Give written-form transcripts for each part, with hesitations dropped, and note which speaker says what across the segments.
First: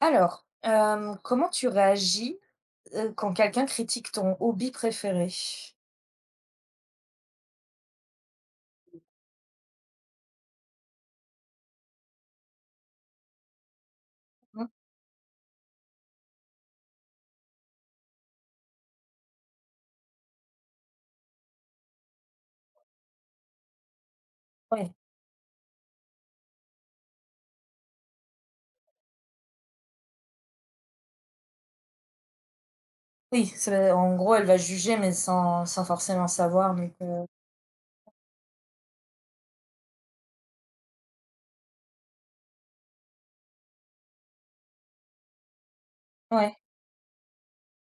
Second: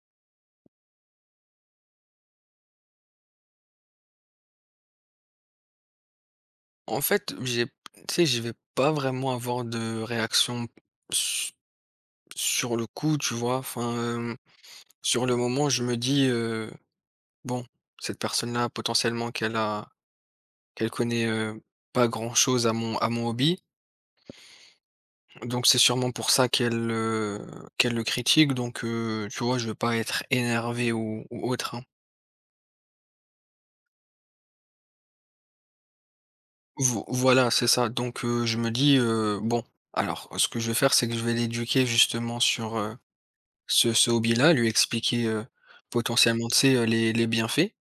Speaker 1: Alors, comment tu réagis, quand quelqu'un critique ton hobby préféré?
Speaker 2: En fait, j'ai tu sais, je vais pas vraiment avoir de réaction s sur le coup, tu vois? Enfin,
Speaker 1: Mmh,
Speaker 2: sur le moment, je me dis: «Bon, cette personne-là, potentiellement qu'elle connaît, pas grand-chose à mon hobby,
Speaker 1: ouais.
Speaker 2: donc c'est sûrement pour ça qu'elle le critique», donc tu vois? Je vais pas être énervé ou autre, hein.
Speaker 1: Oui, c'est en gros, elle va juger, mais sans forcément savoir,
Speaker 2: Vo voilà, c'est ça, donc je me dis: «Bon», alors ce que je vais faire, c'est que je vais l'éduquer justement sur ce hobby-là, lui expliquer, potentiellement, tu
Speaker 1: ouais,
Speaker 2: sais, les bienfaits,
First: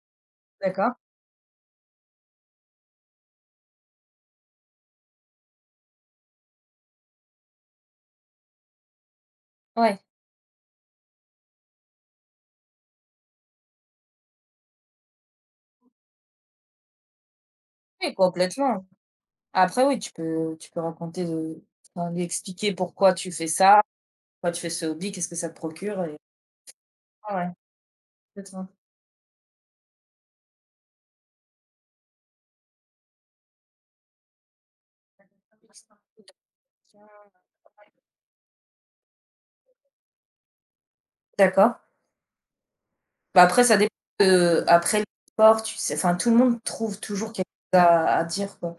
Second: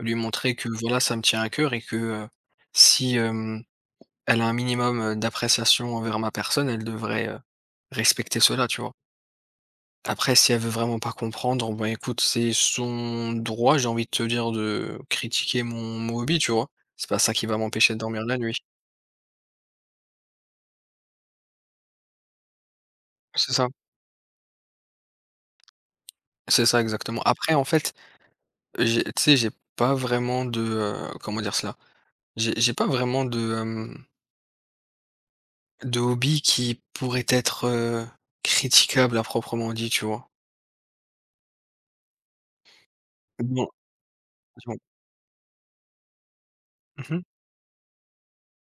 Speaker 2: lui montrer que
Speaker 1: d'accord.
Speaker 2: voilà, ça me tient à cœur et que, si, hem, elle a un minimum, d'appréciation envers ma personne, elle devrait, respecter cela, tu vois?
Speaker 1: Ouais,
Speaker 2: Après si elle veut vraiment pas comprendre, bah, écoute, c'est son droit, j'ai envie de te dire, de critiquer mon hobby, tu vois? C'est pas ça qui va m'empêcher de
Speaker 1: oui,
Speaker 2: dormir la nuit.
Speaker 1: complètement. Après, oui, tu peux raconter de enfin, lui expliquer pourquoi tu fais
Speaker 2: C'est ça,
Speaker 1: ça, pourquoi tu fais ce hobby, qu'est-ce que ça te procure et
Speaker 2: c'est ça exactement.
Speaker 1: ouais, ouais,
Speaker 2: Après en fait,
Speaker 1: complètement.
Speaker 2: j'ai tu sais, j'ai pas vraiment de, comment dire cela? J'ai pas vraiment de, hobby qui pourrait être, critiquable à proprement dit, tu vois?
Speaker 1: D'accord. Bah, après
Speaker 2: Non,
Speaker 1: ça dépend,
Speaker 2: non.
Speaker 1: après le sport, tu sais enfin tout le monde trouve
Speaker 2: Mmh.
Speaker 1: toujours quelque chose à dire quoi.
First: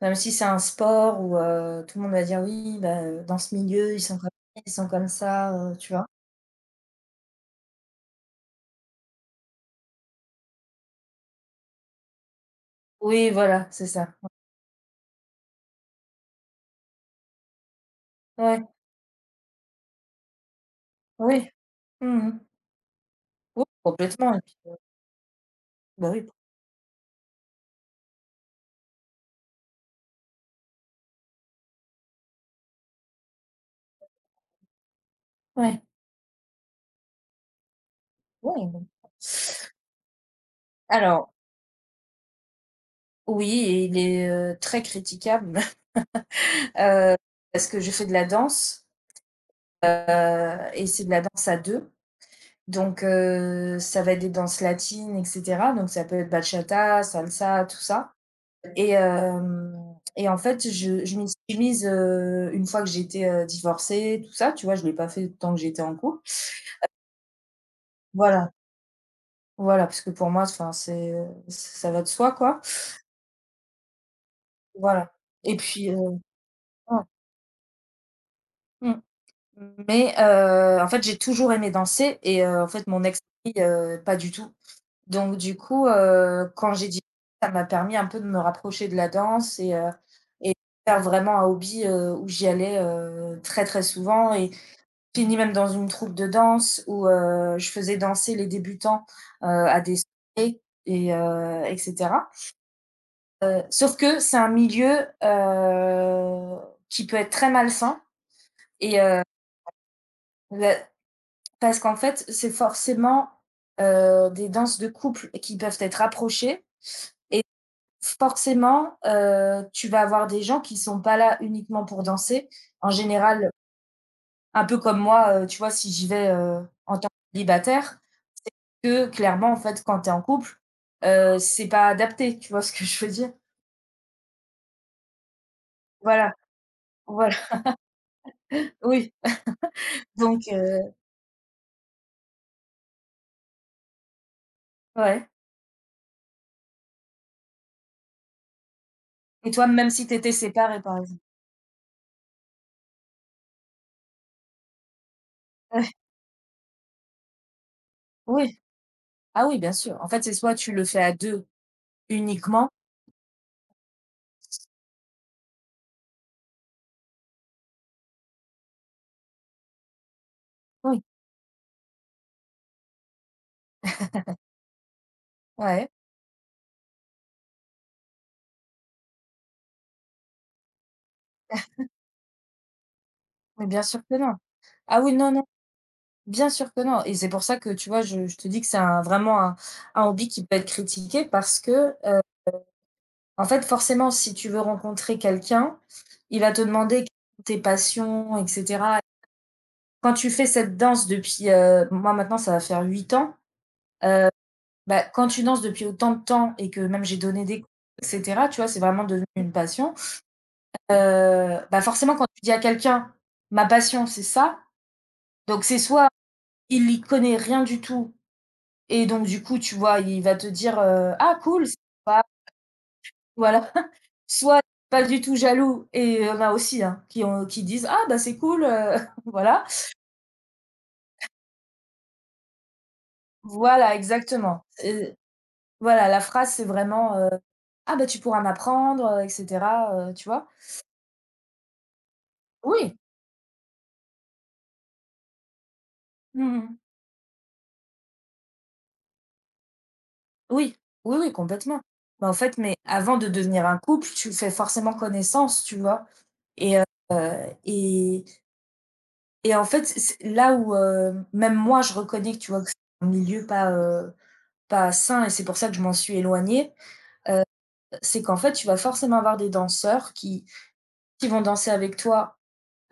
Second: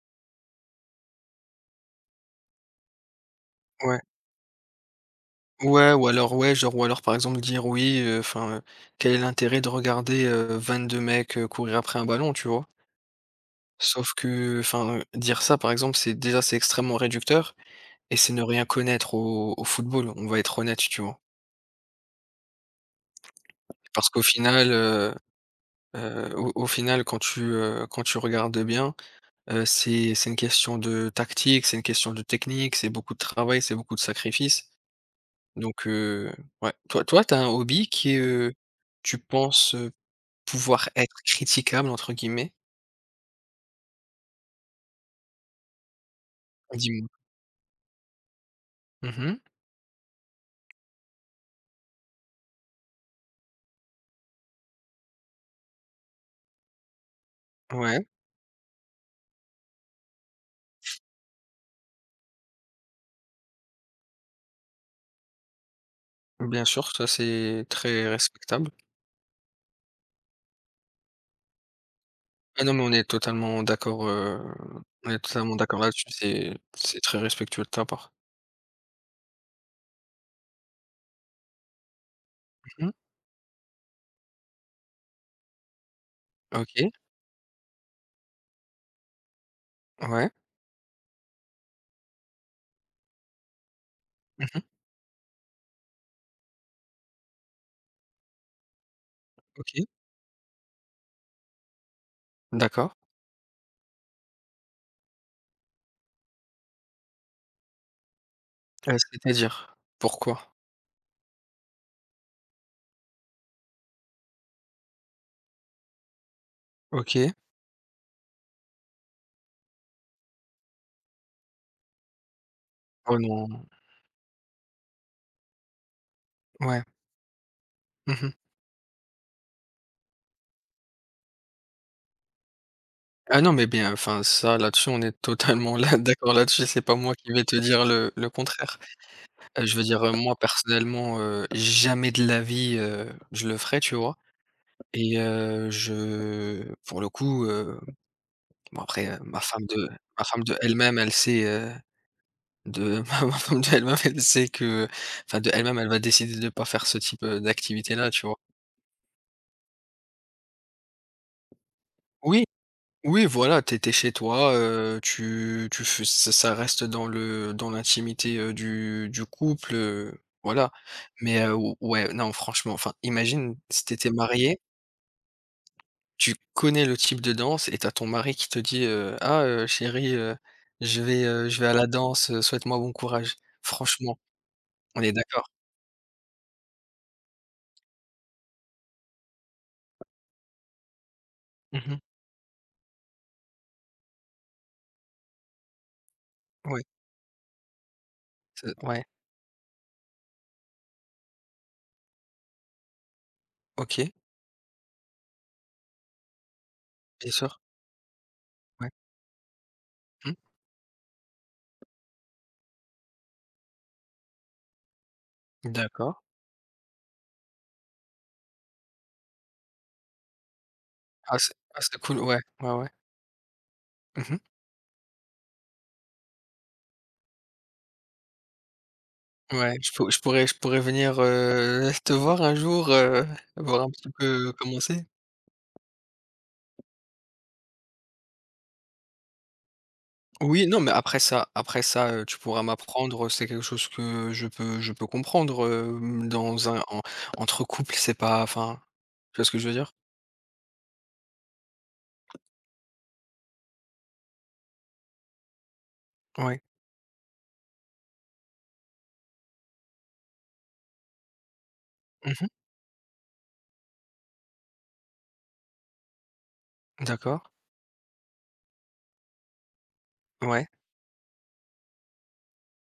Speaker 1: Même si c'est un sport où, tout le monde va dire: «Oui, bah, dans ce milieu,
Speaker 2: Ouais.
Speaker 1: ils sont comme ci, ils sont comme ça»,
Speaker 2: Ouais
Speaker 1: tu
Speaker 2: ou
Speaker 1: vois?
Speaker 2: alors ouais, genre ou alors par exemple dire: «Oui, enfin, quel est l'intérêt de regarder 22 mecs, courir après un ballon?» tu vois?
Speaker 1: Oui, voilà, c'est ça.
Speaker 2: Sauf que, enfin, dire ça par exemple, c'est extrêmement réducteur et c'est ne rien
Speaker 1: Ouais,
Speaker 2: connaître au football, on va être honnête, tu vois?
Speaker 1: oui. Mmh. Oui,
Speaker 2: Parce qu'au
Speaker 1: complètement et puis,
Speaker 2: final,
Speaker 1: bah, oui.
Speaker 2: au final quand tu regardes bien. C'est une question de tactique, c'est une question de technique, c'est beaucoup de travail, c'est beaucoup de sacrifices.
Speaker 1: Ouais,
Speaker 2: Donc ouais. Toi, t'as un hobby qui est,
Speaker 1: ouais, bah
Speaker 2: tu penses, pouvoir être
Speaker 1: alors
Speaker 2: «critiquable» entre guillemets?
Speaker 1: oui et il est, très critiquable,
Speaker 2: Dis-moi?
Speaker 1: heu, parce que je fais de la danse,
Speaker 2: Mmh.
Speaker 1: heu et c'est de la danse à deux. Ça va être des danses latines et cetera, donc ça peut être bachata, salsa, tout
Speaker 2: Ouais,
Speaker 1: ça et hem et en fait, je m'y suis mise, une fois que j'étais, divorcée, tout ça, tu vois? Je ne l'ai pas fait tant que j'étais en couple.
Speaker 2: bien sûr, ça c'est très
Speaker 1: Voilà,
Speaker 2: respectable.
Speaker 1: voilà, parce que pour moi, enfin, c'est, ça va de soi, quoi.
Speaker 2: Ah non, mais on est totalement d'accord, on
Speaker 1: Voilà
Speaker 2: est totalement
Speaker 1: et
Speaker 2: d'accord
Speaker 1: puis,
Speaker 2: là-dessus,
Speaker 1: ouais,
Speaker 2: c'est très respectueux de ta part.
Speaker 1: mmh, mais en fait, j'ai toujours aimé danser et en fait,
Speaker 2: Mmh.
Speaker 1: mon ex, lui, pas du tout. Donc du coup, quand j'ai
Speaker 2: OK,
Speaker 1: dit ça m'a permis un peu de me rapprocher de la danse
Speaker 2: ouais.
Speaker 1: et faire vraiment un hobby, où j'y allais, très, très souvent
Speaker 2: Mmh
Speaker 1: et
Speaker 2: mh.
Speaker 1: fini même dans une troupe de danse où, je faisais danser les débutants, à
Speaker 2: OK,
Speaker 1: des soirées et cetera.
Speaker 2: d'accord.
Speaker 1: Sauf que c'est un milieu, qui peut être très malsain et
Speaker 2: C'est-à-dire? Pourquoi?
Speaker 1: bah, parce qu'en fait, c'est forcément, des danses de couple qui peuvent être rapprochées
Speaker 2: OK.
Speaker 1: et forcément, tu vas avoir des gens qui sont pas là uniquement pour danser. En
Speaker 2: Oh
Speaker 1: général,
Speaker 2: non.
Speaker 1: un peu comme moi, tu vois, si j'y vais,
Speaker 2: Ouais.
Speaker 1: en tant que célibataire,
Speaker 2: Mmh.
Speaker 1: que clairement, en fait, quand tu es en couple, c'est pas adapté, tu vois ce que je veux dire?
Speaker 2: Ah non, mais bien, enfin, ça, là-dessus, on est totalement là d'accord
Speaker 1: Voilà,
Speaker 2: là-dessus. C'est pas moi qui
Speaker 1: voilà,
Speaker 2: vais te dire le contraire.
Speaker 1: oui,
Speaker 2: Je veux dire, moi,
Speaker 1: donc heu,
Speaker 2: personnellement, jamais de la vie, je le ferai, tu vois. Et
Speaker 1: ouais
Speaker 2: je, pour le coup, bon, après, ma
Speaker 1: et toi, même si tu
Speaker 2: ma
Speaker 1: étais
Speaker 2: femme de
Speaker 1: séparé, par
Speaker 2: elle-même, elle
Speaker 1: exemple?
Speaker 2: sait, de, ma femme de elle-même, elle sait que, enfin, de elle-même, elle
Speaker 1: Ouais,
Speaker 2: va décider de pas faire ce type d'activité-là, tu vois.
Speaker 1: oui, ah oui, bien sûr. En fait, c'est soit tu le fais à 2
Speaker 2: Oui,
Speaker 1: uniquement
Speaker 2: oui, voilà. T'étais chez toi, tu fais ça, ça reste dans l'intimité, du couple, voilà.
Speaker 1: oui,
Speaker 2: Mais, ou ouais, non, franchement, enfin, imagine si
Speaker 1: ouais,
Speaker 2: tu connais le type de danse et t'as ton mari qui te dit: «Ah, chérie, je vais à la danse, souhaite-moi bon courage».
Speaker 1: mais bien sûr que
Speaker 2: Franchement,
Speaker 1: non.
Speaker 2: on
Speaker 1: Ah
Speaker 2: est
Speaker 1: oui, non, non.
Speaker 2: d'accord?
Speaker 1: Bien sûr que non et c'est pour ça que, tu vois, je te dis que c'est un vraiment un hobby qui peut être critiqué parce que,
Speaker 2: Mmh.
Speaker 1: heu, en fait, forcément, si tu veux rencontrer quelqu'un, il va te
Speaker 2: Ouais,
Speaker 1: demander quelles sont tes passions et
Speaker 2: c'est
Speaker 1: cetera.
Speaker 2: ouais,
Speaker 1: Quand tu fais cette danse depuis, moi, maintenant, ça va faire 8 ans,
Speaker 2: OK,
Speaker 1: heu, bah, quand tu danses depuis autant de temps et que même j'ai
Speaker 2: bien
Speaker 1: donné
Speaker 2: sûr,
Speaker 1: des cours et cetera, tu vois, c'est
Speaker 2: ouais.
Speaker 1: vraiment devenu une passion.
Speaker 2: Mmh.
Speaker 1: Bah, forcément, quand tu dis à quelqu'un: «Ma passion, c'est ça», donc c'est soit
Speaker 2: D'accord.
Speaker 1: il y connaît rien du tout. Et donc du coup, tu vois, il va te dire, «Ah
Speaker 2: Ah, c'est
Speaker 1: cool, c'est
Speaker 2: ah, c'est cool,
Speaker 1: sympa»,
Speaker 2: ouais, ouais, ouais.
Speaker 1: voilà.
Speaker 2: Mmh.
Speaker 1: Soit pas du tout jaloux et il y en a aussi, hein, qui ont qui disent: «Ah bah, c'est cool, voilà.
Speaker 2: Ouais, je pourrais venir, te voir un jour, voir un
Speaker 1: Voilà,
Speaker 2: petit peu
Speaker 1: exactement.
Speaker 2: comment c'est.
Speaker 1: Et voilà, la phrase, c'est vraiment, «Ah bah, tu pourras m'apprendre, et cetera», tu vois?
Speaker 2: Oui, non, mais après ça, tu pourras
Speaker 1: Oui.
Speaker 2: m'apprendre, c'est quelque chose que je peux comprendre, hem,
Speaker 1: Mmh
Speaker 2: dans un
Speaker 1: mh.
Speaker 2: en entre couples, c'est pas enfin, tu vois ce que je veux dire?
Speaker 1: Oui. Oui, oui, complètement. Bah, en fait, mais avant de devenir un couple, tu fais forcément connaissance, tu vois?
Speaker 2: Ouais.
Speaker 1: Et et en fait, c'est là où, même moi, je reconnais que,
Speaker 2: Mmh.
Speaker 1: tu vois, que c'est un milieu pas, pas sain et c'est pour ça que je m'en suis éloignée,
Speaker 2: D'accord.
Speaker 1: heu, c'est qu'en fait, tu vas forcément avoir des danseurs
Speaker 2: Ouais.
Speaker 1: qui vont danser avec toi,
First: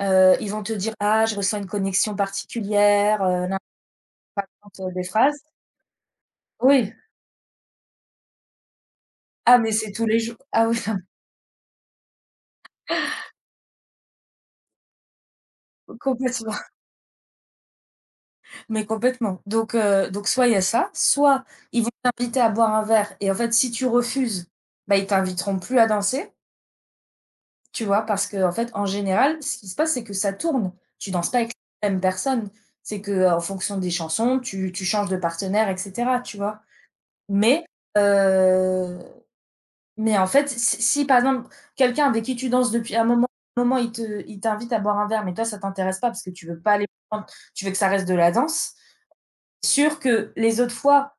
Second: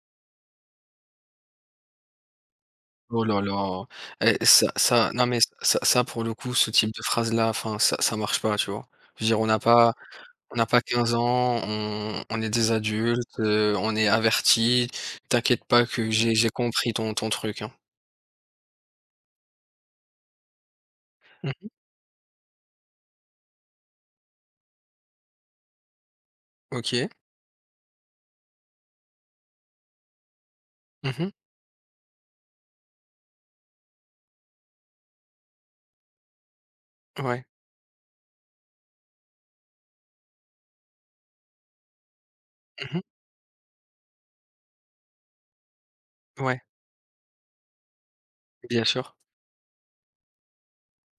Speaker 1: ils vont te dire: «Ah, je ressens une connexion particulière»,
Speaker 2: Oh là
Speaker 1: n'importe
Speaker 2: là, eh
Speaker 1: quoi,
Speaker 2: ça
Speaker 1: raconte, des
Speaker 2: ça non mais
Speaker 1: phrases.
Speaker 2: ça pour le coup, ce type
Speaker 1: Oui.
Speaker 2: de phrase là, enfin ça marche pas, tu vois? Je veux dire, on n'a
Speaker 1: Ah, mais c'est
Speaker 2: pas
Speaker 1: tous les jours.
Speaker 2: On n'a
Speaker 1: Ah oui,
Speaker 2: pas 15 ans, on est des adultes, on est avertis. T'inquiète pas
Speaker 1: non,
Speaker 2: que j'ai
Speaker 1: complètement,
Speaker 2: compris ton truc, hein.
Speaker 1: mais complètement. Donc soit il y a ça, soit
Speaker 2: Mmh.
Speaker 1: ils vont t'inviter à boire un verre et en fait, si tu refuses, bah, ils t'inviteront plus à danser.
Speaker 2: OK.
Speaker 1: Tu vois? Parce que en fait, en général, ce qui se passe, c'est que ça tourne. Tu
Speaker 2: Mmh.
Speaker 1: danses pas avec la même personne. C'est que en fonction des chansons, tu changes de partenaire et cetera, tu vois?
Speaker 2: Ouais.
Speaker 1: Mais, heu, mais en fait, si si par exemple, quelqu'un avec qui tu danses depuis
Speaker 2: Mmh.
Speaker 1: un moment, il t'invite à boire un verre, mais toi, ça t'intéresse pas parce que tu veux
Speaker 2: Ouais,
Speaker 1: pas aller prendre- tu veux que ça reste de la danse,
Speaker 2: bien sûr.
Speaker 1: sûr que les autres fois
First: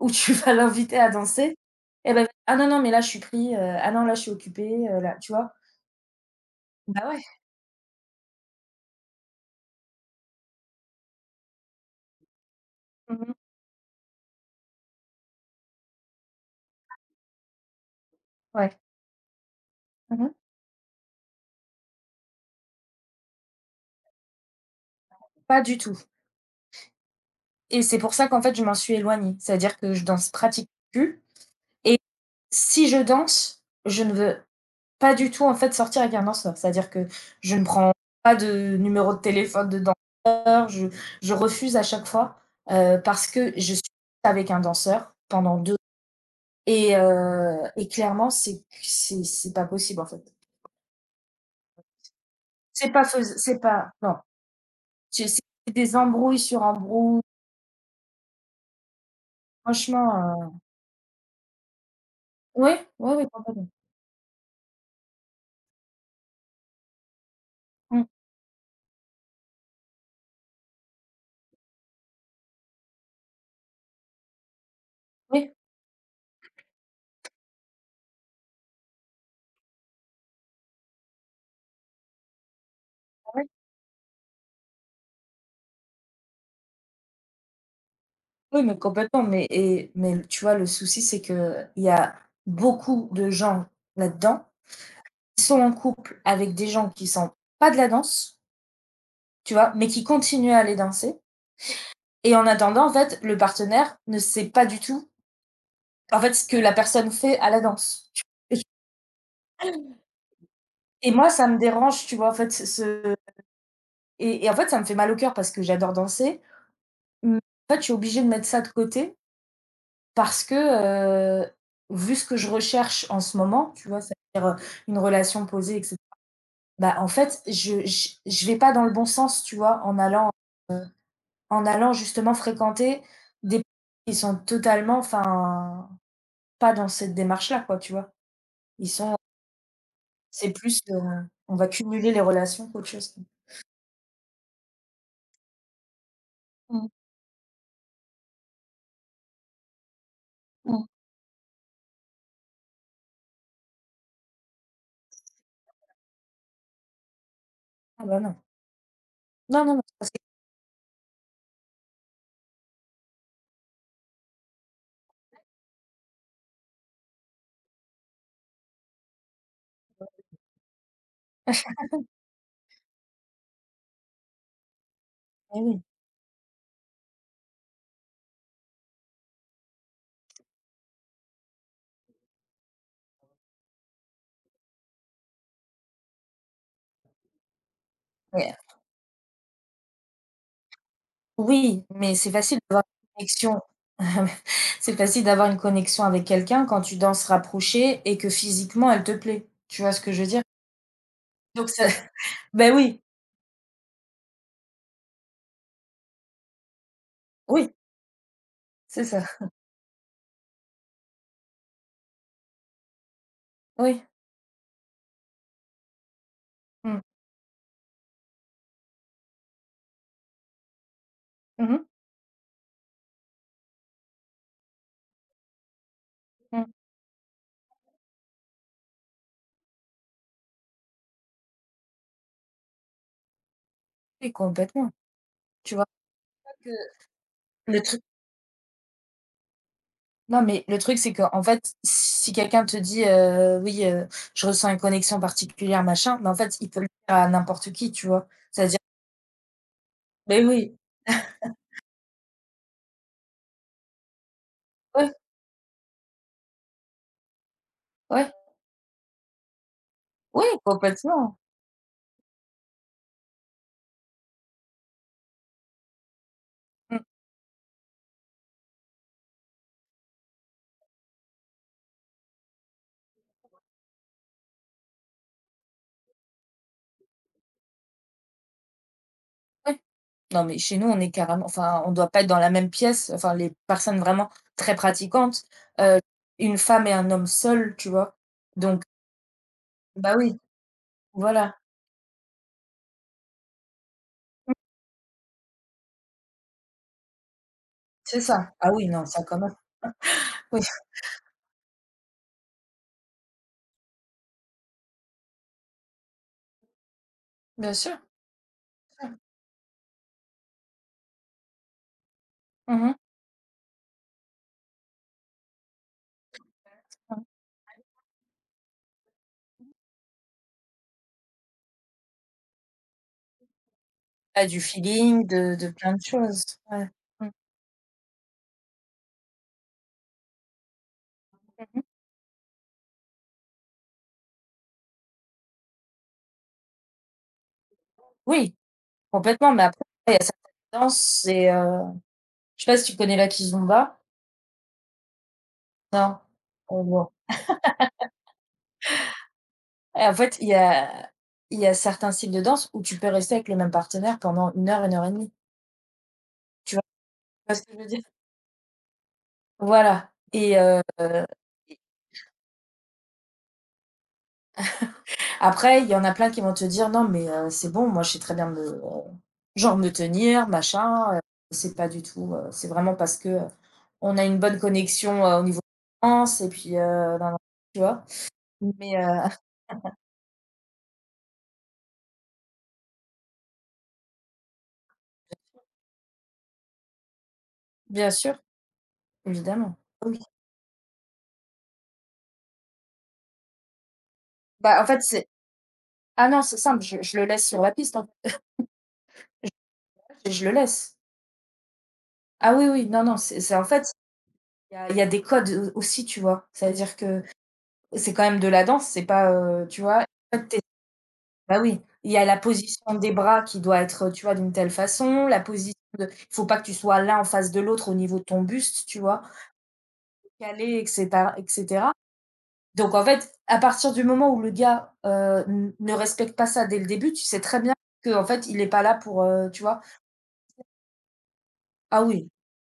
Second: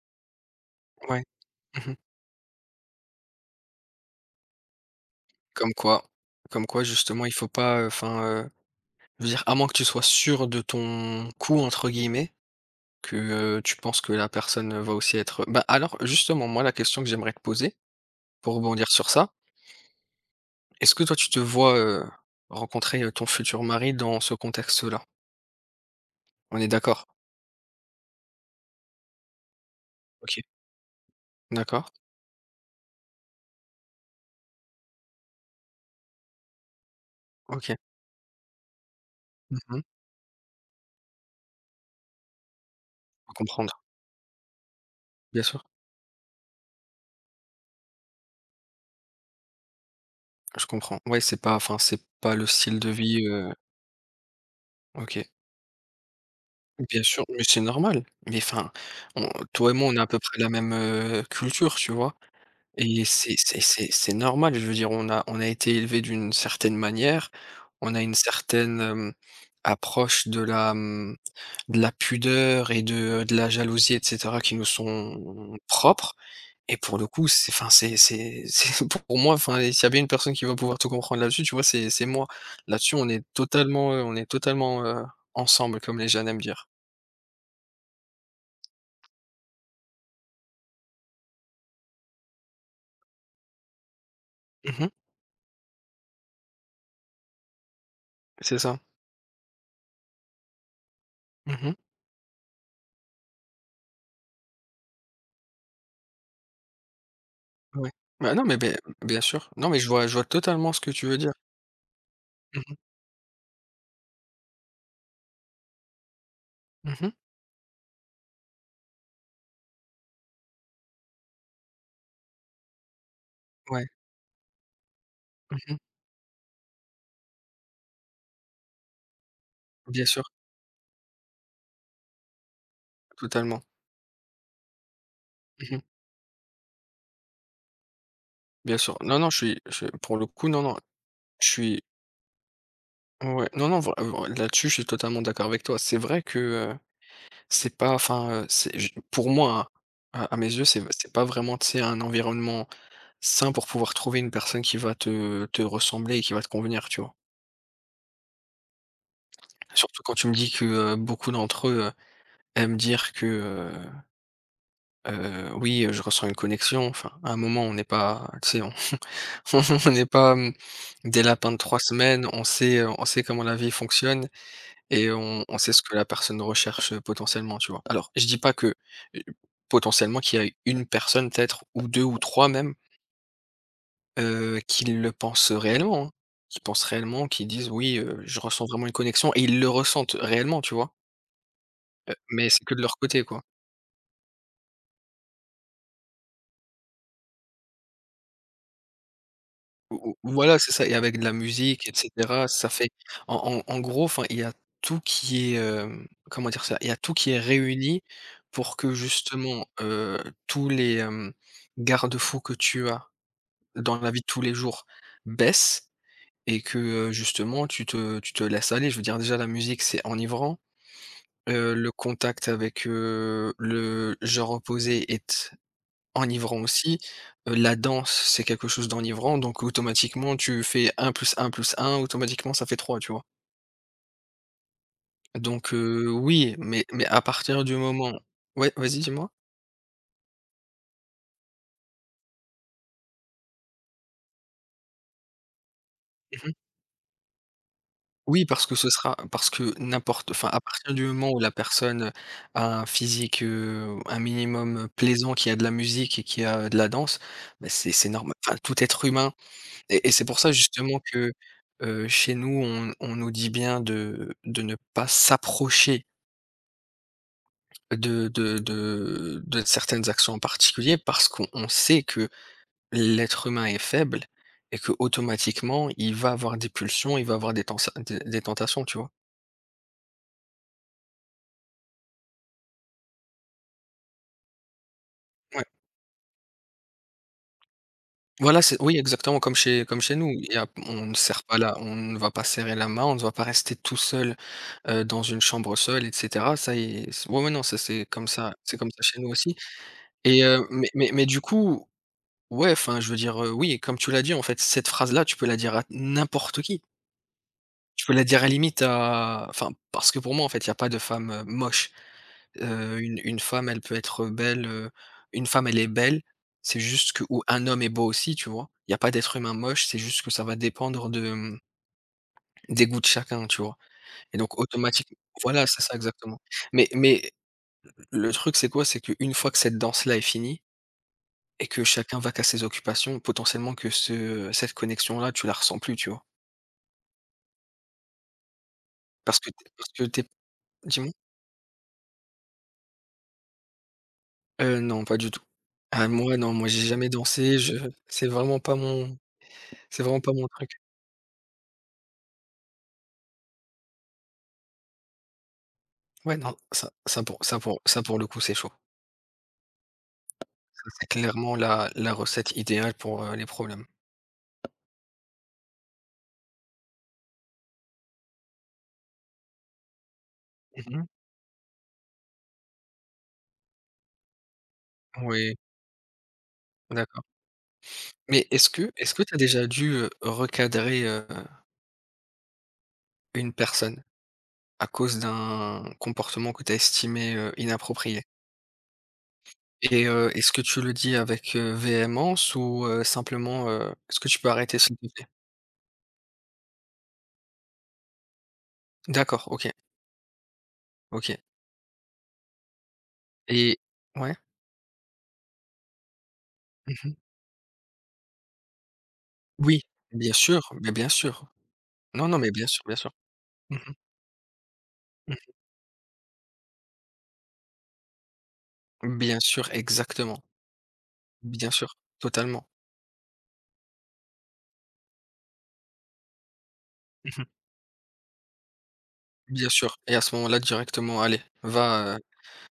Speaker 1: où tu vas l'inviter à
Speaker 2: Ouais.
Speaker 1: danser,
Speaker 2: Mmh.
Speaker 1: eh ben «Ah non, non, mais là, je suis pris, ah non, là, je suis occupé, là», tu vois?
Speaker 2: Comme quoi comme quoi
Speaker 1: Bah ouais.
Speaker 2: justement il faut pas, enfin, dire à moins que tu sois «sûr de ton coup» entre guillemets, que,
Speaker 1: Mmh.
Speaker 2: tu penses que la personne, va aussi être bah, alors justement moi la question que j'aimerais te poser, pour
Speaker 1: Ouais.
Speaker 2: rebondir sur ça,
Speaker 1: Mmh.
Speaker 2: est-ce que toi tu te vois, rencontrer, ton futur mari dans ce contexte-là?
Speaker 1: Pas du tout
Speaker 2: On est d'accord?
Speaker 1: et c'est pour ça qu'en fait je m'en suis éloignée. C'est-à-dire que je danse
Speaker 2: OK,
Speaker 1: pratique plus
Speaker 2: d'accord.
Speaker 1: et si je danse, je ne veux pas du tout en fait sortir avec un danseur. C'est-à-dire que je ne
Speaker 2: OK.
Speaker 1: prends pas de numéro de
Speaker 2: Mmh
Speaker 1: téléphone de
Speaker 2: mh.
Speaker 1: danseur, je refuse à chaque fois, parce que
Speaker 2: Comprendre,
Speaker 1: je suis avec un danseur
Speaker 2: bien
Speaker 1: pendant
Speaker 2: sûr,
Speaker 1: 2 et clairement c'est pas possible en fait.
Speaker 2: je comprends. Ouais, c'est pas enfin, c'est pas le style de
Speaker 1: C'est pas fais
Speaker 2: vie
Speaker 1: c'est pas non,
Speaker 2: OK,
Speaker 1: c'est des embrouilles sur
Speaker 2: bien
Speaker 1: embrouilles
Speaker 2: sûr, mais c'est normal. Mais enfin, on toi et moi, on a à
Speaker 1: franchement,
Speaker 2: peu près la même, culture, tu vois?
Speaker 1: ouais,
Speaker 2: Et
Speaker 1: ouais, ouais,
Speaker 2: c'est c'est
Speaker 1: complètement.
Speaker 2: c'est c'est normal, je veux dire, on a été élevé d'une certaine manière, on a
Speaker 1: Mmh,
Speaker 2: une certaine, hem, approche de la, de la pudeur et de la jalousie et cetera qui nous
Speaker 1: oui,
Speaker 2: sont propres et pour le coup, c'est enfin, c'est c'est pour moi, enfin, et s'il y a bien une personne qui va pouvoir tout comprendre là-dessus, tu vois, c'est moi. Là-dessus, on est
Speaker 1: oui.
Speaker 2: totalement, heu, on est totalement, heu, ensemble comme les jeunes aiment dire.
Speaker 1: Oui, mais complètement, mais et mais tu vois, le souci, c'est que il y a beaucoup de gens là-dedans
Speaker 2: Mmh mh,
Speaker 1: qui sont en couple avec des gens qui sont pas de la danse,
Speaker 2: c'est ça.
Speaker 1: tu vois? Mais qui continuent à aller danser
Speaker 2: Mmh
Speaker 1: et en attendant, en fait, le partenaire ne sait pas du tout, en fait, ce que la personne fait à la
Speaker 2: mh, ouais.
Speaker 1: danse.
Speaker 2: Bah, non, mais
Speaker 1: Et
Speaker 2: beh, bien sûr. Non, mais je vois totalement ce que tu
Speaker 1: et
Speaker 2: veux
Speaker 1: moi,
Speaker 2: dire.
Speaker 1: ça me dérange, tu vois? En fait,
Speaker 2: Mmh
Speaker 1: ce
Speaker 2: mh.
Speaker 1: ce et en fait, ça me fait mal au cœur parce que j'adore danser,
Speaker 2: Mmh mh.
Speaker 1: mais en fait, je suis obligée de mettre ça de côté. Parce que, vu ce que je recherche en ce moment,
Speaker 2: Ouais.
Speaker 1: tu vois? C'est-à-dire, une relation
Speaker 2: Mmh
Speaker 1: posée et
Speaker 2: mh.
Speaker 1: cett bah, en fait, je j je vais pas dans le bon sens, tu vois?
Speaker 2: Bien sûr,
Speaker 1: En allant justement fréquenter des
Speaker 2: totalement.
Speaker 1: personnes qui sont totalement
Speaker 2: Mmh mh.
Speaker 1: enfin, pas dans cette démarche-là, quoi, tu vois?
Speaker 2: Bien
Speaker 1: Ils
Speaker 2: sûr.
Speaker 1: sont
Speaker 2: Non, non, je suis je pour le coup,
Speaker 1: c'est
Speaker 2: non, non,
Speaker 1: plus,
Speaker 2: je
Speaker 1: on va
Speaker 2: suis
Speaker 1: cumuler les relations qu'autre chose.
Speaker 2: ouais, non, non, vra vra là-dessus, je suis totalement d'accord avec toi. C'est vrai que,
Speaker 1: Mmh
Speaker 2: c'est pas enfin, c'est j pour moi, hein, à mes yeux, c'est v
Speaker 1: mh.
Speaker 2: c'est pas vraiment, tu sais, un environnement sain pour pouvoir trouver une personne qui va te ressembler et qui va te convenir, tu vois?
Speaker 1: Ah bah, non. Non, non, non,
Speaker 2: Surtout
Speaker 1: ça
Speaker 2: quand
Speaker 1: c'est
Speaker 2: tu me dis que, beaucoup d'entre eux, aiment dire que oui, je ressens une connexion, enfin, à un moment, on n'est pas tu sais, on on n'est pas, des lapins de 3 semaines, on sait comment la vie fonctionne et on
Speaker 1: eh
Speaker 2: sait ce
Speaker 1: oui.
Speaker 2: que la personne recherche, potentiellement, tu vois? Alors, je dis pas que, heu, potentiellement qu'il y a une personne peut-être ou 2 ou 3 même, qui le pensent réellement, hein, qui pensent réellement, qui disent: «Oui, je ressens vraiment une connexion» et ils le ressentent réellement, tu vois?
Speaker 1: Oui, mais c'est
Speaker 2: Mais
Speaker 1: facile
Speaker 2: c'est que de
Speaker 1: d'avoir
Speaker 2: leur
Speaker 1: une
Speaker 2: côté, quoi.
Speaker 1: connexion c'est facile d'avoir une connexion avec quelqu'un quand tu danses rapprochée et que physiquement elle te plaît. Tu vois ce que
Speaker 2: Ou
Speaker 1: je veux
Speaker 2: ou
Speaker 1: dire?
Speaker 2: voilà, c'est ça et avec de la
Speaker 1: Donc ça
Speaker 2: musique et cetera, ça
Speaker 1: Ben
Speaker 2: fait
Speaker 1: oui,
Speaker 2: en gros, enfin, il y a tout qui est, hem, comment dire ça? Il y a tout qui est
Speaker 1: oui,
Speaker 2: réuni pour que
Speaker 1: c'est ça.
Speaker 2: justement, tous les, hem, garde-fous que tu as dans
Speaker 1: Oui.
Speaker 2: la vie de tous les jours baissent et que,
Speaker 1: Mmh.
Speaker 2: justement tu te laisses aller. Je veux dire déjà la musique, c'est enivrant,
Speaker 1: Mmh mh.
Speaker 2: le contact avec, le genre opposé est enivrant
Speaker 1: Mmh.
Speaker 2: aussi, la danse, c'est quelque chose d'enivrant, donc automatiquement tu fais un plus un plus un automatiquement ça fait trois, tu vois?
Speaker 1: Oui, complètement.
Speaker 2: Donc
Speaker 1: Tu vois pas
Speaker 2: oui,
Speaker 1: que
Speaker 2: mais à partir du
Speaker 1: le truc
Speaker 2: moment. Ouais, vas-y, dis-moi?
Speaker 1: non, mais le truc, c'est que en fait, si quelqu'un te dit, «Oui, je ressens une connexion particulière, machin», mais en
Speaker 2: Mmh.
Speaker 1: fait, il peut le dire à n'importe qui, tu vois?
Speaker 2: Oui, parce que
Speaker 1: C'est-à-dire
Speaker 2: ce sera parce que n'importe
Speaker 1: Ben
Speaker 2: enfin, à
Speaker 1: oui,
Speaker 2: partir du moment où la personne a un physique, un minimum
Speaker 1: ouais,
Speaker 2: plaisant, qui a de la musique et qui a de la danse, bah, c'est
Speaker 1: ouais,
Speaker 2: normal. Enfin, tout être humain et c'est pour
Speaker 1: oui,
Speaker 2: ça justement que,
Speaker 1: complètement.
Speaker 2: chez nous, on nous dit bien de ne pas s'approcher.
Speaker 1: Mmh,
Speaker 2: De certaines actions en particulier parce qu'on on sait que l'être humain est faible et que automatiquement il va avoir des pulsions, il va avoir des tensa des tentations, tu vois?
Speaker 1: ouais. Non, mais chez nous, on est carrément enfin, on doit pas être dans la même pièce, enfin, les personnes vraiment très pratiquantes,
Speaker 2: Ouais.
Speaker 1: heu, une femme et un homme seuls, tu vois?
Speaker 2: Voilà, c'est
Speaker 1: Donc
Speaker 2: oui, exactement comme chez comme
Speaker 1: bah,
Speaker 2: chez nous.
Speaker 1: oui,
Speaker 2: Il y a on ne serre
Speaker 1: voilà,
Speaker 2: pas là on ne va pas serrer la main, on ne va pas rester tout seul, dans une chambre seule et cetera. Ça et c ouais, ouais, non, ça, c'est
Speaker 1: c'est
Speaker 2: comme
Speaker 1: ça.
Speaker 2: ça,
Speaker 1: Ah
Speaker 2: c'est
Speaker 1: oui,
Speaker 2: comme ça
Speaker 1: non,
Speaker 2: chez
Speaker 1: ça
Speaker 2: nous
Speaker 1: quand même.
Speaker 2: aussi et
Speaker 1: Oui,
Speaker 2: mais mais du coup, ouais, enfin, je veux dire, oui, comme tu l'as dit, en fait, cette phrase-là, tu peux la dire à n'importe qui.
Speaker 1: bien sûr.
Speaker 2: Je peux la dire à limite à enfin, parce que pour moi, en fait, il y a pas de femme, moche.
Speaker 1: Mmh mh.
Speaker 2: Une femme, elle peut être belle, une femme, elle est belle, c'est juste
Speaker 1: Mmh.
Speaker 2: que ou un homme est beau aussi, tu vois? Il y a pas d'être humain moche, c'est juste que ça va dépendre de, des goûts de chacun, tu vois? Et
Speaker 1: Bah,
Speaker 2: donc
Speaker 1: du
Speaker 2: automatiquement
Speaker 1: feeling,
Speaker 2: voilà,
Speaker 1: de
Speaker 2: c'est
Speaker 1: plein
Speaker 2: ça
Speaker 1: de
Speaker 2: exactement.
Speaker 1: choses.
Speaker 2: Mais
Speaker 1: Ouais. Mmh.
Speaker 2: mais le truc, c'est quoi? C'est qu'une fois que cette danse-là est finie et que chacun va qu'à ses occupations, potentiellement que ce cette connexion-là, tu la ressens plus, tu vois?
Speaker 1: Oui,
Speaker 2: Parce que
Speaker 1: complètement, mais après
Speaker 2: parce que
Speaker 1: il y a
Speaker 2: t'es
Speaker 1: certaines danse,
Speaker 2: dis-moi?
Speaker 1: c'est, je sais pas si tu connais la kizomba?
Speaker 2: Non, pas du tout. Ah
Speaker 1: Non?
Speaker 2: moi non, moi
Speaker 1: Oh
Speaker 2: j'ai jamais
Speaker 1: bon.
Speaker 2: dansé, je c'est vraiment pas mon c'est
Speaker 1: Et en
Speaker 2: vraiment pas
Speaker 1: fait,
Speaker 2: mon truc.
Speaker 1: il y a certains styles de danse où tu peux rester avec le même partenaire pendant 1 heure, 1 heure et demie,
Speaker 2: Ouais, non,
Speaker 1: tu Tu vois ce que je veux dire?
Speaker 2: ça pour le coup, c'est chaud.
Speaker 1: Voilà et
Speaker 2: Ça, c'est clairement la recette idéale pour, les problèmes.
Speaker 1: après il y en a plein qui vont te dire: «Non mais c'est bon, moi je sais très bien me genre me tenir
Speaker 2: Mmh mh.
Speaker 1: machin, c'est pas du tout, c'est vraiment parce que, on a une bonne connexion, au
Speaker 2: Oui,
Speaker 1: niveau et puis, nan
Speaker 2: d'accord.
Speaker 1: nan», tu vois?
Speaker 2: Mais est-ce que
Speaker 1: Mais
Speaker 2: est-ce que tu as déjà dû, recadrer, une personne à cause d'un comportement que tu as estimé,
Speaker 1: bien
Speaker 2: inapproprié?
Speaker 1: sûr, évidemment.
Speaker 2: Et
Speaker 1: Oui.
Speaker 2: est-ce que tu le dis avec, véhémence ou simplement: «Est-ce que tu peux arrêter
Speaker 1: Bah, en
Speaker 2: s'il
Speaker 1: fait,
Speaker 2: te plaît?»
Speaker 1: c'est ah non, c'est simple, je le laisse sur la piste, en
Speaker 2: D'accord, OK,
Speaker 1: fait, et je le laisse.
Speaker 2: OK.
Speaker 1: Ah oui, oui, non, non, c'est en
Speaker 2: Et
Speaker 1: fait,
Speaker 2: ouais?
Speaker 1: il y a des codes, aussi, tu vois?
Speaker 2: Mmh
Speaker 1: C'est-à-dire
Speaker 2: mh.
Speaker 1: que. C'est quand même de la danse, c'est pas, tu
Speaker 2: Oui,
Speaker 1: vois?
Speaker 2: bien
Speaker 1: En fait, tu
Speaker 2: sûr,
Speaker 1: es
Speaker 2: mais bien sûr.
Speaker 1: bah, oui, il y a
Speaker 2: Non, non,
Speaker 1: la
Speaker 2: mais bien sûr, bien
Speaker 1: position
Speaker 2: sûr.
Speaker 1: des bras qui
Speaker 2: Mmh
Speaker 1: doit
Speaker 2: mh,
Speaker 1: être, tu vois, d'une telle façon,
Speaker 2: mmh.
Speaker 1: la position de il faut pas que tu sois l'un en face de l'autre au niveau de ton buste, tu vois?
Speaker 2: Bien sûr, exactement.
Speaker 1: Calé et cetera et
Speaker 2: Bien
Speaker 1: cetera.
Speaker 2: sûr, totalement.
Speaker 1: Donc en fait, à partir du moment où le gars, n ne respecte pas ça dès le début, tu
Speaker 2: Mmh
Speaker 1: sais
Speaker 2: mh.
Speaker 1: très bien qu'en fait, il est pas là pour, tu
Speaker 2: Bien
Speaker 1: vois?
Speaker 2: sûr et à ce moment-là directement: «Allez,
Speaker 1: Ah
Speaker 2: va,
Speaker 1: oui,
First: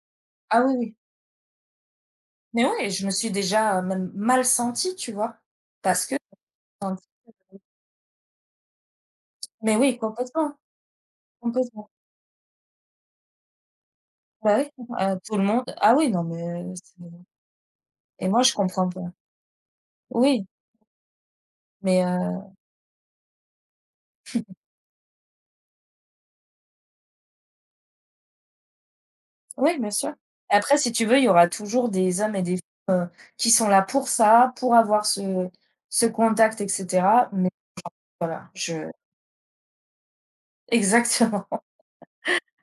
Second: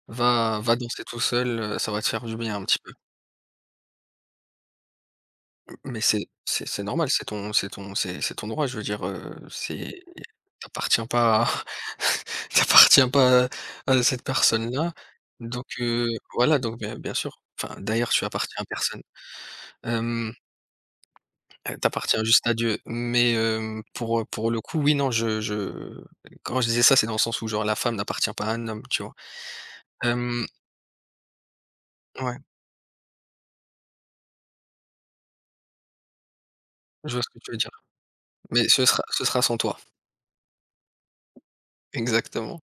Speaker 2: va
Speaker 1: ah oui,
Speaker 2: va
Speaker 1: oui.
Speaker 2: danser tout seul, ça va te faire du bien un
Speaker 1: Mais
Speaker 2: petit
Speaker 1: ouais,
Speaker 2: peu».
Speaker 1: je me suis déjà, même mal sentie, tu vois?
Speaker 2: Mais
Speaker 1: Parce que
Speaker 2: c'est
Speaker 1: enfin,
Speaker 2: normal, c'est ton droit, je veux dire,
Speaker 1: mais oui,
Speaker 2: c'est
Speaker 1: complètement,
Speaker 2: tu appartiens pas à
Speaker 1: complètement.
Speaker 2: tu appartiens pas à à cette
Speaker 1: Bah, oui,
Speaker 2: personne-là.
Speaker 1: à tout le
Speaker 2: Donc
Speaker 1: monde. Ah oui, non,
Speaker 2: voilà,
Speaker 1: mais
Speaker 2: donc
Speaker 1: c'est
Speaker 2: bien sûr. Enfin, d'ailleurs, tu
Speaker 1: et moi, je
Speaker 2: appartiens à
Speaker 1: comprends pas.
Speaker 2: personne. Hem
Speaker 1: Oui, mais
Speaker 2: Tu Juste à Dieu. Mais, hem, pour le coup, oui, non, je quand je disais ça, c'est dans le sens où genre la femme n'appartient pas à un homme, tu vois?
Speaker 1: oui, bien sûr.
Speaker 2: Hem,
Speaker 1: Après, si tu veux, il y aura toujours des hommes
Speaker 2: ouais,
Speaker 1: et des femmes, qui sont là pour ça, pour avoir ce ce contact et
Speaker 2: je vois
Speaker 1: cetera,
Speaker 2: ce que
Speaker 1: mais
Speaker 2: tu veux dire.
Speaker 1: voilà,
Speaker 2: Mais
Speaker 1: je
Speaker 2: ce sera sans toi.
Speaker 1: exactement.
Speaker 2: Exactement.